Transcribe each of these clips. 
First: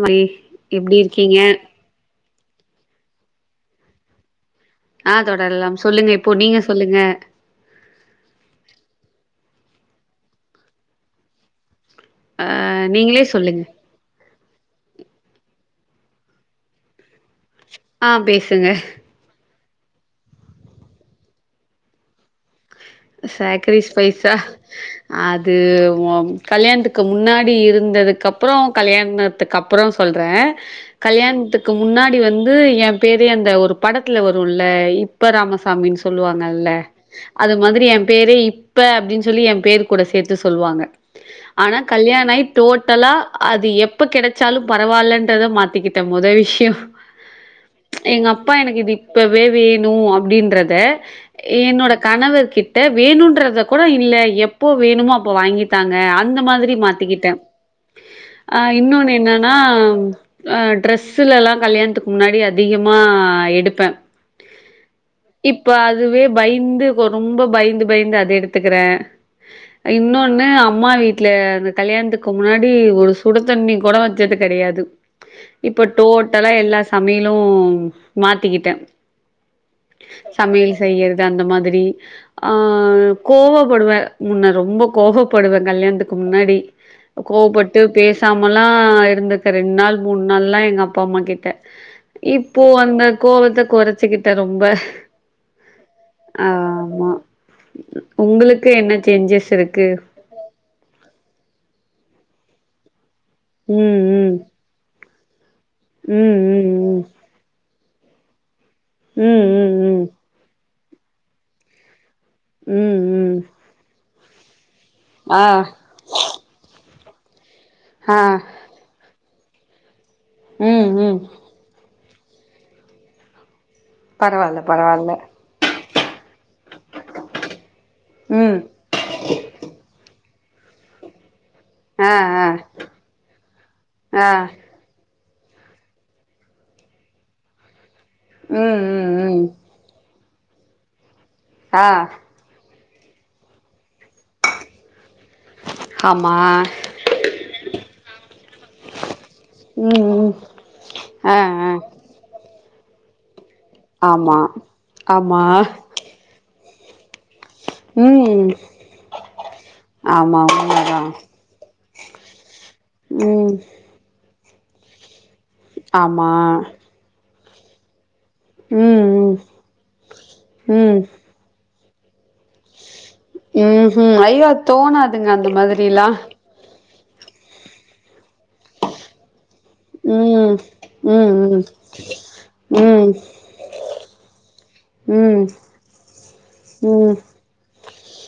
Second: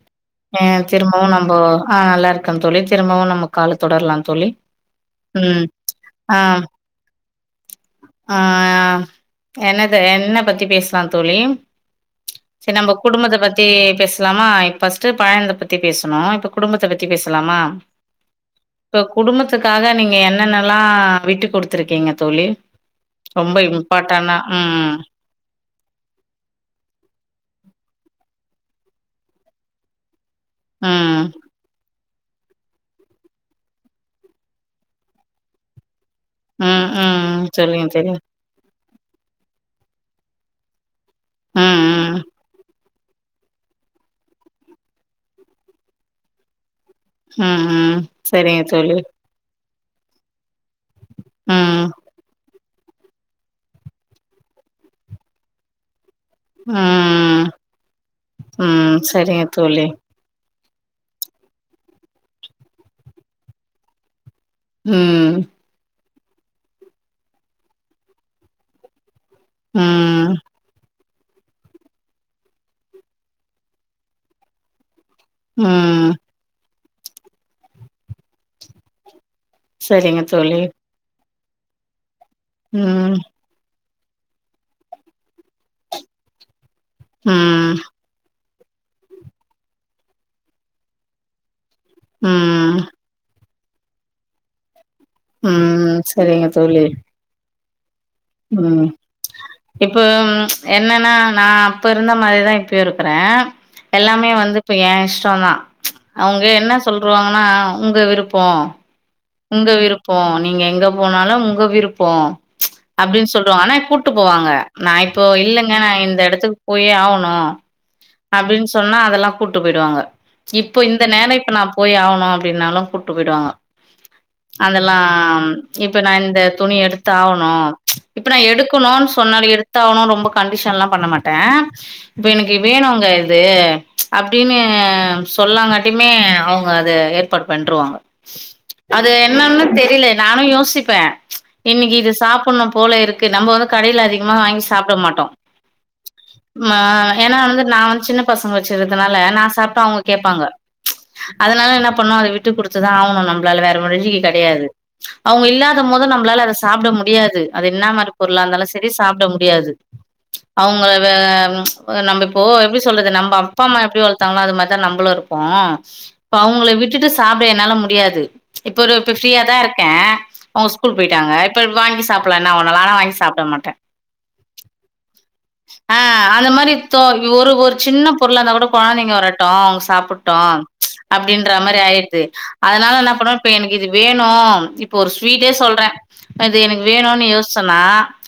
மதி ஆஹ் எப்டி திரும்பவும் இருக்கீங்க நம்ம ஆஹ் நல்லா இருக் வணக்கம் தோழி திரும்பவும் நம கால தொடரலாம் தோழி ஆஹ் ம். தொடரலாம் சொல்லுங்க இப்போ ஆ நீங்க சொல்லுங்க என்னத என்ன பத்தி பேசலாம் தோழி ஆ சரி நம்ம நீங்களே குடும்பத்தை சொல்லுங்க பத்தி பேச லாமா பர்ஸ்ட் பயணத்தை பத்தி பேசணும் இப்ப குடும்பத்தை பத்தி பத்திபேசலாமா ஆ பேசுங்க இப்ப குடும்பத்தை துகாக நீங்க என்னென்னல்லாம் விட்டு கொடுத்துருக்கீங்க தோழி ரொம்ப இம்பார்ட்டனா உம் து ஓ கல்யாணத்துக்கு முன்னாடி இருந்ததுக்கு அப்புறம் கல்யாணத்துக்கு அப்புறம் சொல்ல ற ம். கல்யாணத்துக்கு முன்னாடி வந்து என் பேரே அந்த ஒரு படத்துல வரும்ல இப்ப ராமசாாமின்னு சொல்லி சொல்லுவாங்கல்ல ம். ம். அது மாதிரி சொல்லுங்க என் தோழி. பேரே இப்ப அப்டின்னு சொல்லி என் பேருக்ககூட சேர்த்து சொல்வாங்க ஆனா ம். ம். கல்யாண ஆகி தோட் ட்டலா அது எப்ப கிடைச்சாலும் பரவாயில்லன்றத மாத்திக்கிட்டேன் மொத விஷயம் உம் உம் சரிங்க தோழி வேணும் அப்படின்றது த ம். என்னோட கணவர் கிட்ட வேணுன்றத கூட இல்ல எப்போ வேணுமோ அப்ப வாங்கித்தாங்க அது அந்த மாதிரி மாத்திக்கிட்டேன் ம். ஆஹ் ம். இன்னொன்னு சரிங்க என்னன்னா தோழி. அஹ் டிரஸ்லலாம் கல்யாணத்துக்கு முன்னாடி அதிகமா எடுப்பேன் உம் இதுவே பயந்து ப்போ ரொம்ப பயந்து பயந்து அத எடுத்துக்கிறேன் ம், இன்னொன்னு அம்மா வீட்டு வீட்டுல அந்த கல்யாணத்துக்கு முன்னாடி ஒரு சுட தண்ணிக்கூட வச்சது கெடையாது இப்ப ம். டோட்டலா எல்லா சமையலு மாத்திக்கிட்டேன் சரிங்க தோழி. சமையல் செய்யறது அந்த மாதிரி ஆ ம், கோவப்படுவே முன்ன ரொம்ப கோவப்படுவே கல்யாணத்துக்கு முன்னாடி ம், கோவப்பட்டு பேசாம சம்மல்லா இருந்துருக்க ரெண்டு நாள் மூணு நாள்லா எங்க அப்பா அம்மா கிட்ட இப்போ ம், அந்த கோவத்த கொறச்சிக்கிட்டே ரொம்ப ம் சரிங்க தோழி ம் ம் இப்ப ம்ச் என்னன்னா நா அப்ப இருந்த மாரிதா இப்ப பேரு இருக்குறே ம் எல்லாமே ம் வந்து இப்ப ஏ இஷ் சொன்னா ச் ம் அவங்க ம் என்ன சொல்றுவாங்கனா உங்க விருப்போ ம் உங்க ம் ம் ம் விருப்போ நீங்க எங்க போனாலு உங்க விருப்ப ப்போ ம்ச் ம் அப்டின்னு ம் சொல்றுவாங்க ஆனா கு கூட்டு போவாங்க நா இப்போ ஆ இல்லங்க நா இந்த எடத்துக்கு போயே ஆகணு னு ஆ அப்டின்னு சொன்னா அதெல்லா கூட்டு போயிடுவாங்க இப்போ ம் இந்த ம் நேனே இப்ப நா போயே ஆவணு அப்டின்னாலு கூட்டு போயிடுவாங்க பரவால்ல அதெல்லா பரவால்ல இப்ப நா இந்த துணி எடுத்தாவணு ம்ச் இப்ப நா ம் எடுக்கணுனு சொன்னாலு எடுத்து ஆவணு ரொம்ப கண்டிஷன்லா பண்ண மாட்ட பா ஆ இப்ப ஆ எனக்கு வேணுங்க இது ம்ச் ஆ அப்டின்னு சொல்லாங்காட்டியுமே அவங்க அத ஏற்பாடு பண்ருவாங்க உம் அது என்னன்னு தெரியில நானு யோசிப்பே ம்ச் ஆ இன்னிக்கு இது சாப்புடுனு போல இருக்கு நம்ம வந்து கடையில அதிகமாக வாங்கி சாப்ட மாட்டோ ஆமா ஆ ஏன்னா வந்து நா வந்து சின்ன பசங்க வச்சிருதுனால நா சாப்ட்டா ம் அவுங்க ம் கேப்பாங்க ம்ச் ஆ அதனால ஆ என்ன பண்ணோ அத விட்டு கொடுத்து ச்சு ஆவனு நம் வேல வேற வழி ஆமா கெடையாது ஆமா அவுங்க இல்லாதமோது நம்ளால அத சாப்ட முடியாது து அது என்னா மாரி பொருளா ம் இருந்தாலு சரி சாப்ட முடியாது ச் ஆமா அவங்ள உண்மதா வ ச் நம்ம இப்போ எப்டி சொல்றது நம்ம ம் அப்பா அம்மா எப்டி வளத் தாங்ளோ அது மாரிதா நம்மலு இருப் ப்போ ஆமா இப்போ அவுங்களை விட்டுட்டு சாப்ட என்னால முடியாது ச் இப்ப ஒரு ம் இப்ப ம் ஃப்ரீயா தா இருக்கே அவுங்க ஸ்கூல் போய்ட்டாங்க இப்ப வாங்கி சாப்புட்லா நா ம்ஹும் ஐய்யோ தோணாதுங்க அந்த மாதிரில்லா தொ ஒரு ஒரு சின்ன பொருளா இருந்தா கூட கொழந்தைங்க வரட் டொ அவுங்க சாப்புட்டு ம் ச் ம் அப்டின்ற ம் மாதிரி ஆய்டுது அதுனால ம் என்னா பண்ணுவே எனக்கு இது வேணு இப்ப ஒரு ம் ஸ்வீட்டே சொல்றே இது எனக்கு ம் வேணுனு யோசிச்சனா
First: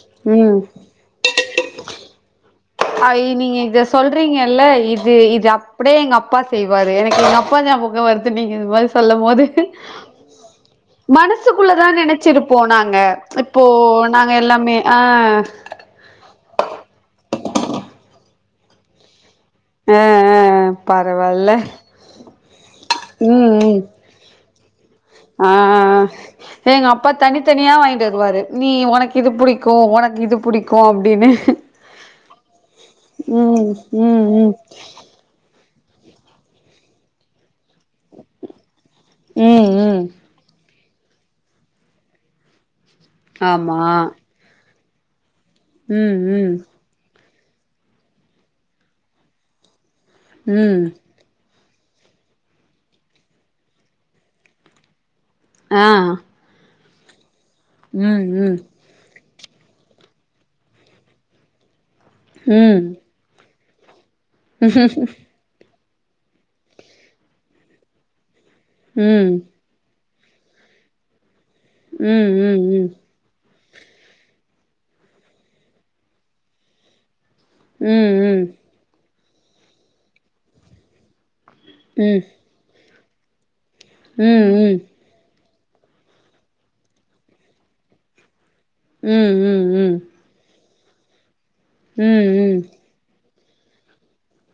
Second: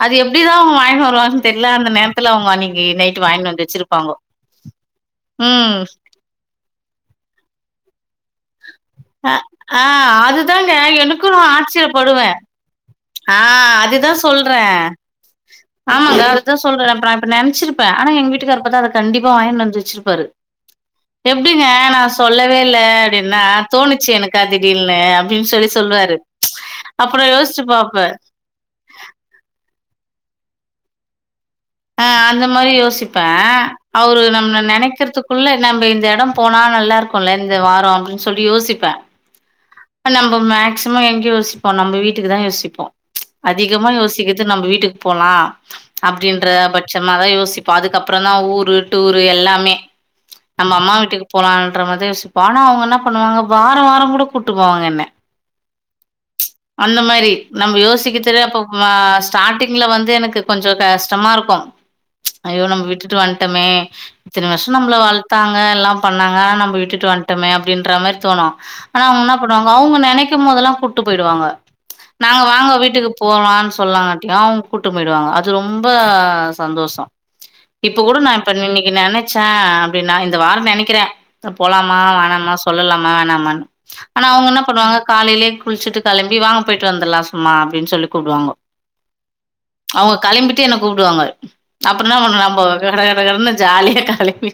அது எப்டி தா ம் அவுங்க வாங்கினு வருவாங்கன்னு தெரில அந்த நேரத்துல அவுங்க அன்னைக் அய் நீங்க இத சொல்றீங்கல்ல இது இது ம் அப்டியே எங்க அப்பா செய்வாரு எனக்கு எங்க அப்பா ஞாபகோ வருது நீங்க இது மாரி சொல்லம் அ போது ஆ அதுதாங்க மனசுக்குள்ளதா நெனச்சிருப்போ நாங்க இப்போ ஆஹ் அதுதா நாங்க சொல்றே எல்லாமே ஆ ஆமாங்க அதுதா சொல்றே அப்ரோ நெனச்சிருப்பே ஆனா எங்க வீட்டுக்காரு பாத்தா அத கண்டிப் பா வாங்கினு வந்து ஆ வச்சிருப்பாரு ஆ பரவால்ல எப்டிங்க நா சொல்லவே இல்ல அப்டின்னா ம் ம் தோணுச்சு எனக்கா திடீர்னு ஆ அப்டின்னு சொல்லி சொல்லுவாரு ச் அப்ரோ யோசிச்சு பாப் ட்டு வருவாரு நீ உனக்கு இது புடிக்கு உனக்கு இது புடிக்கு அப்டின்னு ஆஹ் அந்த மாரி யோசிப்பே ம் அவரு ம் நம் ம் ம நெனைக்றதுக்குள்ள நம்ம இந்த எடோ போனா நல்லா இருக்குல இந்த வாரோ அப்டின்னு சொல்லி யோசிப்பே ம் ம் நம்ம மே மேக்சிமோ எங்க யோசிப்போ நம்ம வீட்டுக்கு தான் யோசிப்போம் ச் அதிகமா யோசிக்கிறது நம்ம வீட்டுக் போலாம் உம் உம் பட்சமாதான் யோசிப்போம் அதுக்கப்புறம் தான் ஊரு டூரு எல்லாமே நம்ம ம் அம்மா வீட்டுக்கு போலாம் ண்ற மாதிரி சிப்ப ஆனா அவுங்க என்ன பண்ணுவாங்க வார வார கூட கூட்டு போவாங்க என்ன ஆஹ் அந்த மாரி நம்ம யோசிக்கித்திர அப்ப ஸ்டார்டிங்ல வந்து எனக்கு கொஞ்ச கஷ்டமா இருக்கு ஐயோ ம் ம் நம்ம விட்டுட்டு வந்து டமே இத்தனை வருஷ நம்ள வ ளத்தாங்க எல்லாம் பண்ணாங்க நம்ம விட்டு வன்ட்டமே அப்படின்ற மாரி தோணு ஆனா அவுங்க ம் எண்ண பண்ணுவாங்க அவங்க நெனைக் போதெல்லா கூட்டு போய்டுவாங்க ம் நாங்க ம் வாங்க ம் வீட்டுக்கு போலானு சொல்லாங்காட்டியு அவுங்க கூட்டு போயிடுவாங்க அது ரொம்ப சந்தோஷம் ம் இப்ப கூட நா ம் இப்ப இன்னைக்கு நெனை ச்ச அப் படின்னா இந்த வார நெனைக்கிறே போலாமா ம் வேணாமா சொல்லலாமா வேணாமா னு ஆனா அவங்க ம் என்ன பண்ணுவாங்க காலையிலே குளிச்சிட்டு கிளம்பி வாங்க போயிட்டு வந்தலா சும்மா அப்படின்னு சொல்லி கூப்டுவாங்க உம் உம் உம் அவங்க கெளம்பிட்டு என்ன கூப்பிடுவாங்க அப்புறந்தா நா போவே கட கட கடன்னு ஜாலியா கெளம்பி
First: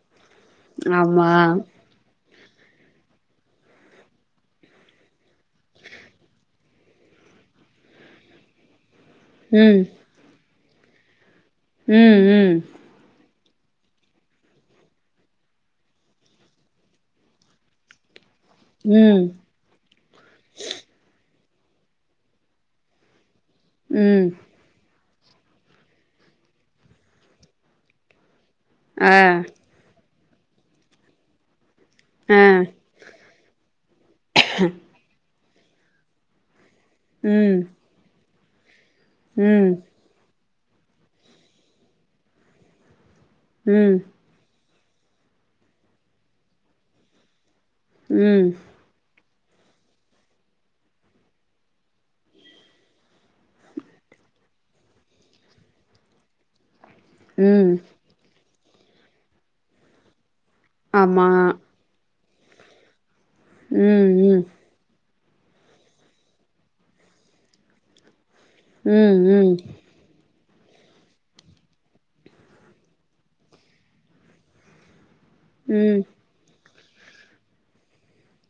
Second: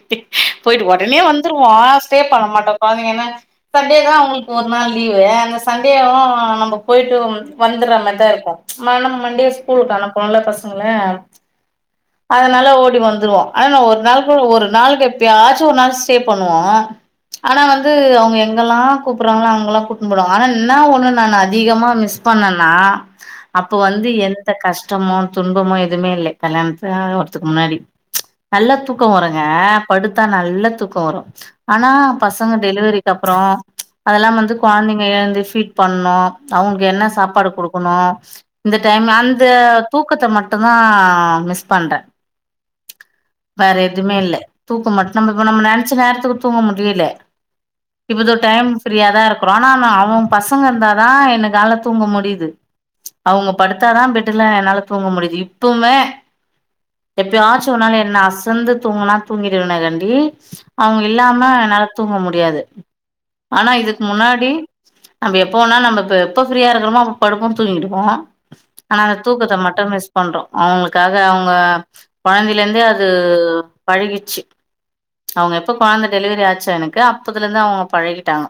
போயிட்டு உடனே ஆமா வந்துருவோ பண்ண மாட்டோ பாவ ஏன்னா சண்டே தா அவங்களுக்கு ஒரு நாள் லீவு அந்த சண்டேயு நம்ம போயிட்டு வந்துடுற மாரி தா இருக்கு நா ஏனா மண்டே ம் ஸ்கூலுக்கு அனுப்புனல்ல ஃபஸ்ட் னுல ப்ச் ம் ம் அதனால ஓடி வந்துருவோ ஆனா ந ஒரு நாள் ஒரு நாளுக்கு எப்ப ஆச்சும் ஒரு நாள் ஸ்டே பண்ணுவோ ஆனா வந்து அவங்க எங்க எங்களா ம் கூப்படுறாங்கள அங்கல்லா கூட்னு போவாங்க ஆனா என்ன ஒண்ணு நான் அதிகமா மிஸ் பண்ணனா அப்போ வந்து ம் எந்த கஷ் டமோ துன்பமோ எதுமே இல்லை கல்யாணத்து [unintelligible] ஆவரத்துக்கு முன்னாடி நல்ல தூக்க ஆ வருங்க படு த்தா நல்ல தூக்கோ வரு ஆனா ஆ பசங்க டெலிவரிக்கு அப்புறோ அதெல்லா வந்து கொழந்தைங்க எழுந்தி ஃபீட் பண்ணு அவங்களுக்கு என்ன சாப்பாடு ம் குடுக்கணு இந்த டைமு அந்த ம் தூக்கத்த மட் டு தா மிஸ் பண்றே வேற ம் எதுமே இல்ல தூக்க மட்டு நம்ம இப்ப நம்ம நெனைச்ச நேரத்துக்கு தூங்க முடியலே இப்போ இதோ ம் டைம் ஃப்ரீயா தா இருக் கிறோ ஆனா நா அவங்க பசங்க இருந்தா தா எனக்காலத் தூங்க முடியிது அவங்க படுத்தா தா பெட்டுல என்னால தூங்க முடியிது இப்பமே எப்பயாச்சு ம் ஓர்நாளு என்ன ஆச சேந்து தூங்கினா தூங்கிடுவேனாகாண்டி அவங்க ஆமா இல்லாம என்னால தூங்க முடி முடியாது ஆனா இதுக்கு ம் ம் முன்னாடி நம்ம எப்போ வோனா நம்மப்ப எப்ப ஃப்ரியா இருக்கறமோ அப்ப படுப்போ தூங்கிடுவோ ஆனா அந்த ம் தூக்கத்த ம் மட்டு மிஸ் பண்றோ அவங்களுக்காக அவங் உங்க குழந்தையில இருந்தே அது பழகிச்சு அவங்க எப்ப ம் ம் குழந்த டெலிவரி ஆச்சு எனக் கு அப்பத்துலருந்து அவங்க பழகிட்டாங்க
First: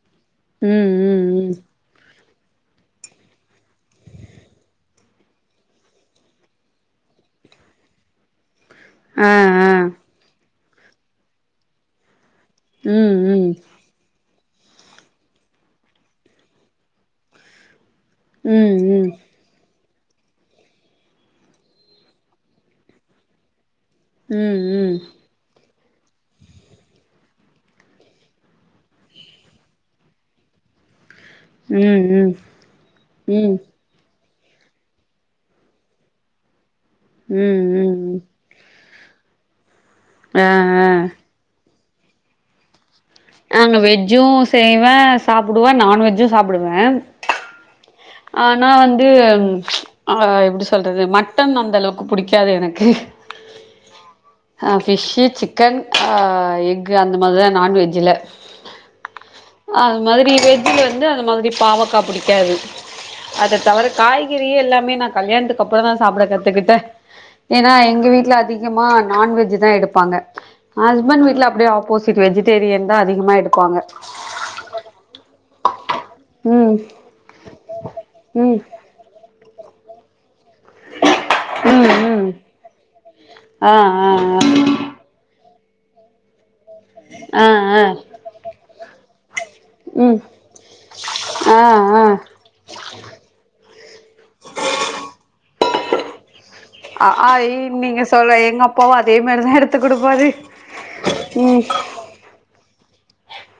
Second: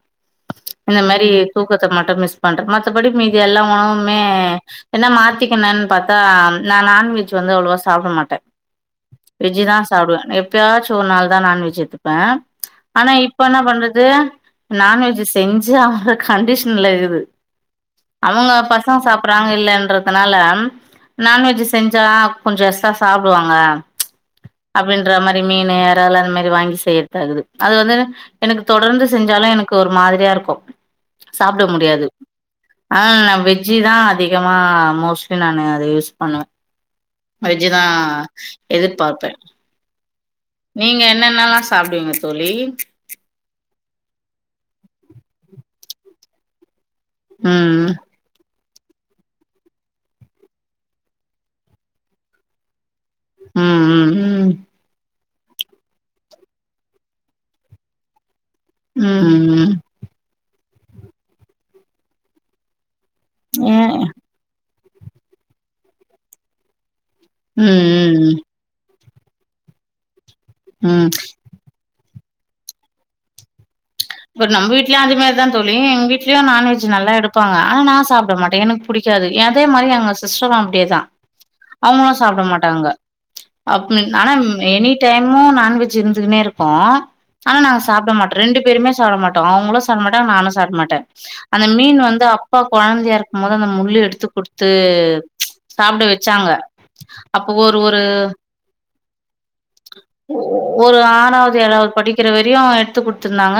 இந்த மாரி ம் ம் தூக்கத்த மட்டு மிஸ் பண்றே மத்தபடி மீது எல்லா உணவுமே என்ன மாத்திக்கனன்னு பாத்தா நா நான்வெஜ் வந்து அவ்ளா சாப்பிட மாட்டே ஆ ஆ வெஜ்தா சாப்பிடுவே எப் எப்பயாச்சு ஒரு நாள் தா நான்வெஜ் எடுத்துப்பே ஆனா ம் இப்ப ம் என்ன பண்றது நான்வெஜ் செஞ்சா ஒரு கண்டிஷன்ல இருக்குது அவங்க ம் பசங்க ம் சாப்றாங்க இல்லன்ற துனால நான்வெஜ் செஞ்சா கொஞ்சோ எக்ஸ்ட்றா சாப்டுவாங்க ம் ம் ம் அப்டின்ற மாரி மீனு காளான் மாரி வாங்கி செய்றதாகுது அது வந்து எனக்கு தொடர்ந்து செஞ்சாலு எனக்கு ஒரு மாதிரியா இருக்கு சாப்ட முடியாது ம் ஆ ம் நா ம் ம் வெஜ்ஜிதா அதிகமா மோஸ்ட்லி நானு அத யூஸ் பண்ணுவே வெஜ்தா ம் எதிர்ப் பாப்பே ஆ ஆ நீங்க என்னென்னல்லா சாப்டுவீங்க தோழி நாங்க வெஜ்ஜு சாப்டுவே ம்ம் ஆனா வந்து ஆ எப்டி சொல்றது மட்டன் அந்த அளவுக்கு புடிக்காது எனக்கு ம் ம் ம் ஆ ஃபிஷூ சிக் சிக்கன் ஆ எஃகு அந்த மாதிதா நான்வெஜ்ல ம்ம் துல வந்து அந்த மாதிரி பாவக்கா புடிக்காது அத ஏ தவர ம் காய்கறி எல்லா அதுவுமே நா கல்யாணத்துக்கு அப்றோ தா சாப்பிட கத்துக்கிட்டே ஏன்னா எங்க ம் வீட்ல ம் அதிகமா நான்வெஜ் தா எடுப்பாங்க ம் ஹஸ்பண்ட் வீட்ல அப்டியே ஆப்போசிட் இதுக்கு வெஜிடேரியன் தா அதிகமாக எடுப்பாங்க பட் நம்ம வீட்லயு அது மாரிதா தோழி எங்க வீட்லயு ம் நான்வெஜ் நல்லா எடுப்பாங்க ஆனா நா சாப்ட ம் மாட்டே எனக்கு புடிக்காது எதே மாரி எங்க ஹஸ் சிஸ்டரு அப்டியே தா ம் அவங்களு ம் சாப்ட மாட்டாங்க ஆ அப் ஆ ஆனா எனி டைமும் நானு நான்வெஜ் இருந்துக்குனே இருக் ப்போ ஆ ஆனா நாங்க ஆ ஆ சாப்ட மாட்டோ ரெண்டு பேருமே சாப்ட மாட்டோ அவங்களு சாப்ட ம் மாட்டாங்க நானு சாப்ட மாட்டே ஆ அந்த மீன் ஆ வந்து அப்பா கொழந்தையா இருக்கும் போது அந்த முள்ளு எடுத்து குடுத்து சாப்பிட வெச்சாங்க அஹ் ஹ ய் நீங் சொல் எங்க அப்பாவு அதே மாதா எடுத்து குடுப்பாரு ஒரு ஆறாவது ம் ஏழாவது படிக்கிற வரையு எடுத்து குடுத்துருந்தாங்க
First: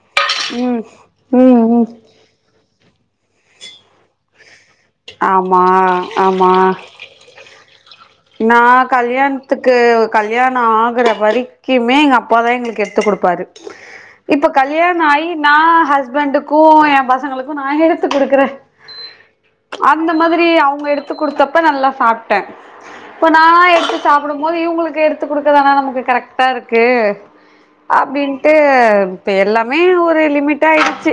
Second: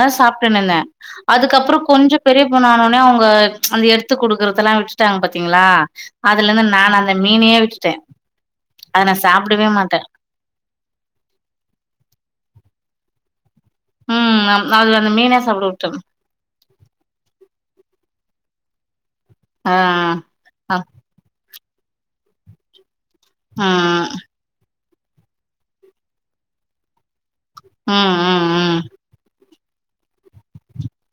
ம் [unintelligible] ம் ம் அதுக்கப்றம் கொஞ்சோ பெரிய [unintelligible] ஆனா வுடானே அவங்க அந்த எடுத்து குடுக்குறது அதல்லா விட்டாங்க ஆமா பாத்தீங்களா அதுல ஆமா இருந்து நானு அந்த மீனையே விட்டுட்டே நா அத நா சாப்டவே கல்யாண்த்துக்கு மாட்டே கல்யாணோ ஆகற வரைக்குமே எங்க அப்பாதா எங்களுக் கு எடுத்து குடுப்பாரு இப்ப ம் அது அந்த கல்யாணாயி மீனே நா சாப்ட விட்டே ஹஸ்பண்டுக்கு என் பசங்களுக்கு நா எடுத்து குடுக்கறே ஆ அந்த மாதிரி ஆ அவங்க எடுத்து குடுத்தப் ப நல்லா சாப்ட்டே இப்ப நானா எடுத்து ம் சாப்டும்போது இவங்ளுக் எடுத்து குடுக்க தான நமக்கு கரெக்டா இருக்கு ம் ம் அப்டின்ட்டு இப்ப எல்லா மே ஒரு லிமிட்டா ஆயிடுச்சு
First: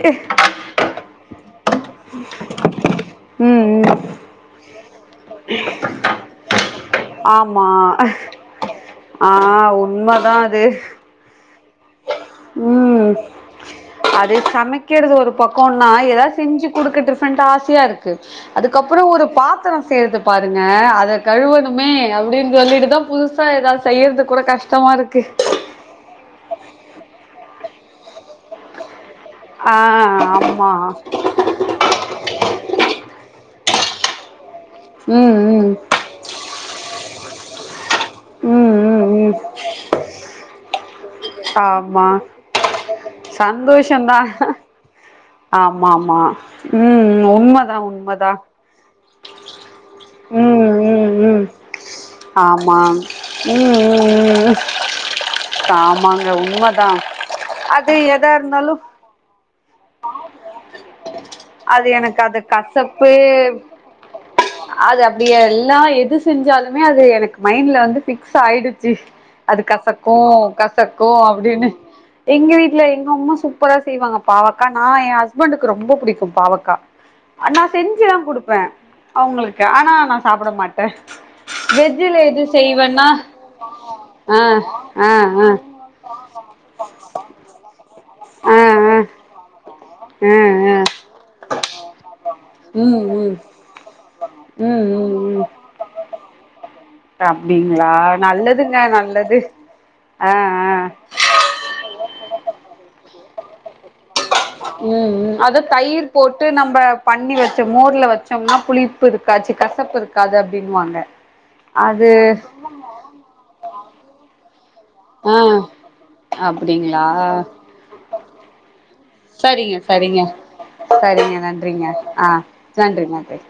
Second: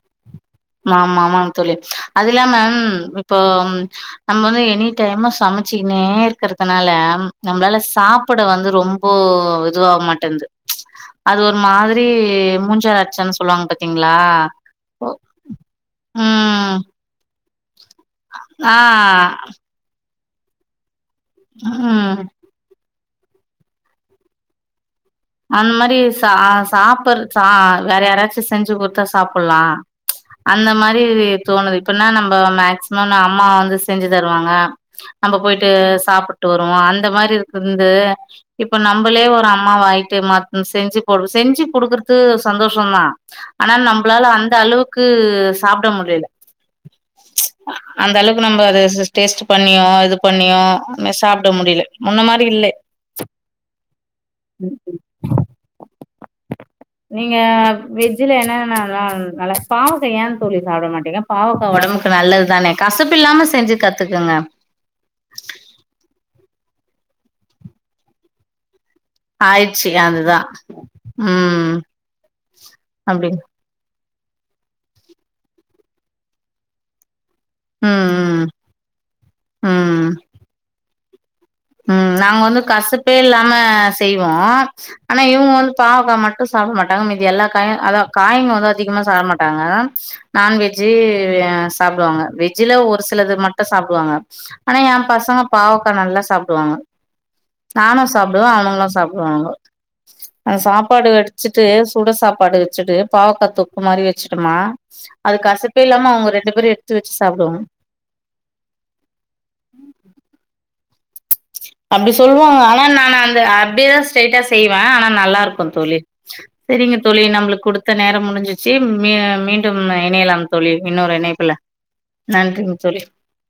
மா ஆமாம் தோழி அதுல்லாம இப்போ ம் ம் நம்ம வந்து எனி டைமு சமச்சிக்னே இருக்கறதுனால ஆமா நம்ளால சாப்பட வந்து ரொம்ப ஆ இதுவாக உண்மதா மாட்டேன்து அது அது ஒர் மாதிரி மூஞ்சார் ம் அட்ச்சன் சொல்வாங்க பாத்தீங்ளா கோனா எதாது செஞ்சு குடுக்க [unintelligible] ன்ட்டு ஆசையாருக் கு ஆ அதுக்கப்பறோ ஒரு பாத்தரோ சேர்து பாருங்க அத கழுவணுமே ம் அப்டின் சொல்லிட்டு தா புதுசா எதாவ் செய்யறதுக்கூட கஷ்டமா இருக் அந் மாரி சா சாப்ட்ர் சா வேற யாராச்சு செஞ்சு குடுத்தா சாப்பிட்லா ஆ அந்த ஆமா மாரி தோணுது இப்பன்னா நம்ப மேக்சிமம் நா அம்மா வந்து செஞ்சு தருவாங்க நம்ம ம் போய்ட்டு ம் சாப்புட்டு வருவோ அந் த மாரி இருக்குந்து ம் இப்ப ம் நம்பளே ம் ஒரு அம்மாவாய் [unintelligible] செஞ்சு ஒரு செஞ்சி ஆமா குடுக்கறது சந்தோஷந்தா ஆனா சந்தோஷந்தா நம்பளால அந்தளவுக்கு ஆமா ஆமா உம் உண்ம தா உண்ம தா [unintelligible] டேஸ்ட்டு பண் ணியோ இது பண்ணியோ மே ம் ம் சாப்ட முடில முன்ன மாரி இல்லே ஆமா ம் ம் ம் ஆமாங்க உண்ம தா அது எதா வெஜ்ஜுல இர்ந்தாலு என்னன்னா நல்லா பாவக்கா ஏன் தோழி சாப்ட மாட்டிங்க பாவக்கா அது ஒடம்புக்கு எனக்கு அது நல்லது தானே கசப்பு இல்லாம செஞ்சு கத்துக்குங்க அ அது அப்டியே இல்லாம எது செஞ்சாலுமே அது எனக்கு மைண்ட்ல வந்து ஃபிக்ஸ் ஆயிடுச் சி அது ஆயிடுச்சு கசக்கு அதுதா கசக்கு அப்டின்னு ம் எங்க வீட்ல எங்க அப்டி அம்மா சூப்பரா செய்வாங்க பாவக்கா நா என் ஹஸ்பண்டக்கு ரொம்ப புடிக்கு பாவக்கா நான் செஞ்சியல்லா ம் குடுப்ப அவுங்ளுக்கு ஆனா நா சாப்பட மாட்ட அஹ் உம் நாங்க வந்து கசப்பே இல்லாம செய்வோ ஆ ஆ ஆனா ஆ ஆ இவங்க வந்து பாவக்கா மட்டு சாப்ட மாட்டாங்க மீது எல்லா காயும் அதான் காய்ங்க வந்து ஆ அதிகமா சாப்ட மாட்டாங்க ஆ ஆ நான்வெஜ்ஜு சாப்டுவாங்க வெஜ்ஜில ம் ஒரு ம் சிலது மட்டு சாப்டுவாங்க ஆனா ம் என் ம் பசங்க ம் பாவக்கா நல்லா சாப் டுவாங்க அப்டிங்களா நானு சாப்டுவ நல்லதுங்க அவுங்களு நல்லது சாப்டுவாங்க ஆ அந்த ஆ சாப்பாடு வடிச்சிட்டு சுட சாப்பாடு வச்சுட்டு பாவக்கா தொக்கு மாரி வச்சு உம்ஹ் ஹ் அத தயிர் போட்டு ரெண்டு பேரு நம்ப எடுத்து வச்சு பண்ணி சாப்டுவாங்க வச்சோ மோர்ல வச்சோம்னா புளிப்பு இருக்காச்சு ச்ச கசப்பு இருக்காது அப்டின் ன் வாங்க அப்டி சொல்லுவாங்க ஆனா நானு அந்த அப்டேதா ஸ்ரைட்டா செய் செய்வ ஆனா ஆ நல்லாருக்கு தோழி சரிங்க அப்டிங்களா தோழி நம்ளுக்கு குடுத்த நேரம் முடிஞ்சிச்சு மீ சரிங்க மீண்டும் சரிங்க இணையலா தோழி இன்னொரு சரிங்க இணைப்புல நன்றிங்க ஆ நன்றிங்க தோழி நன்றி நன்றி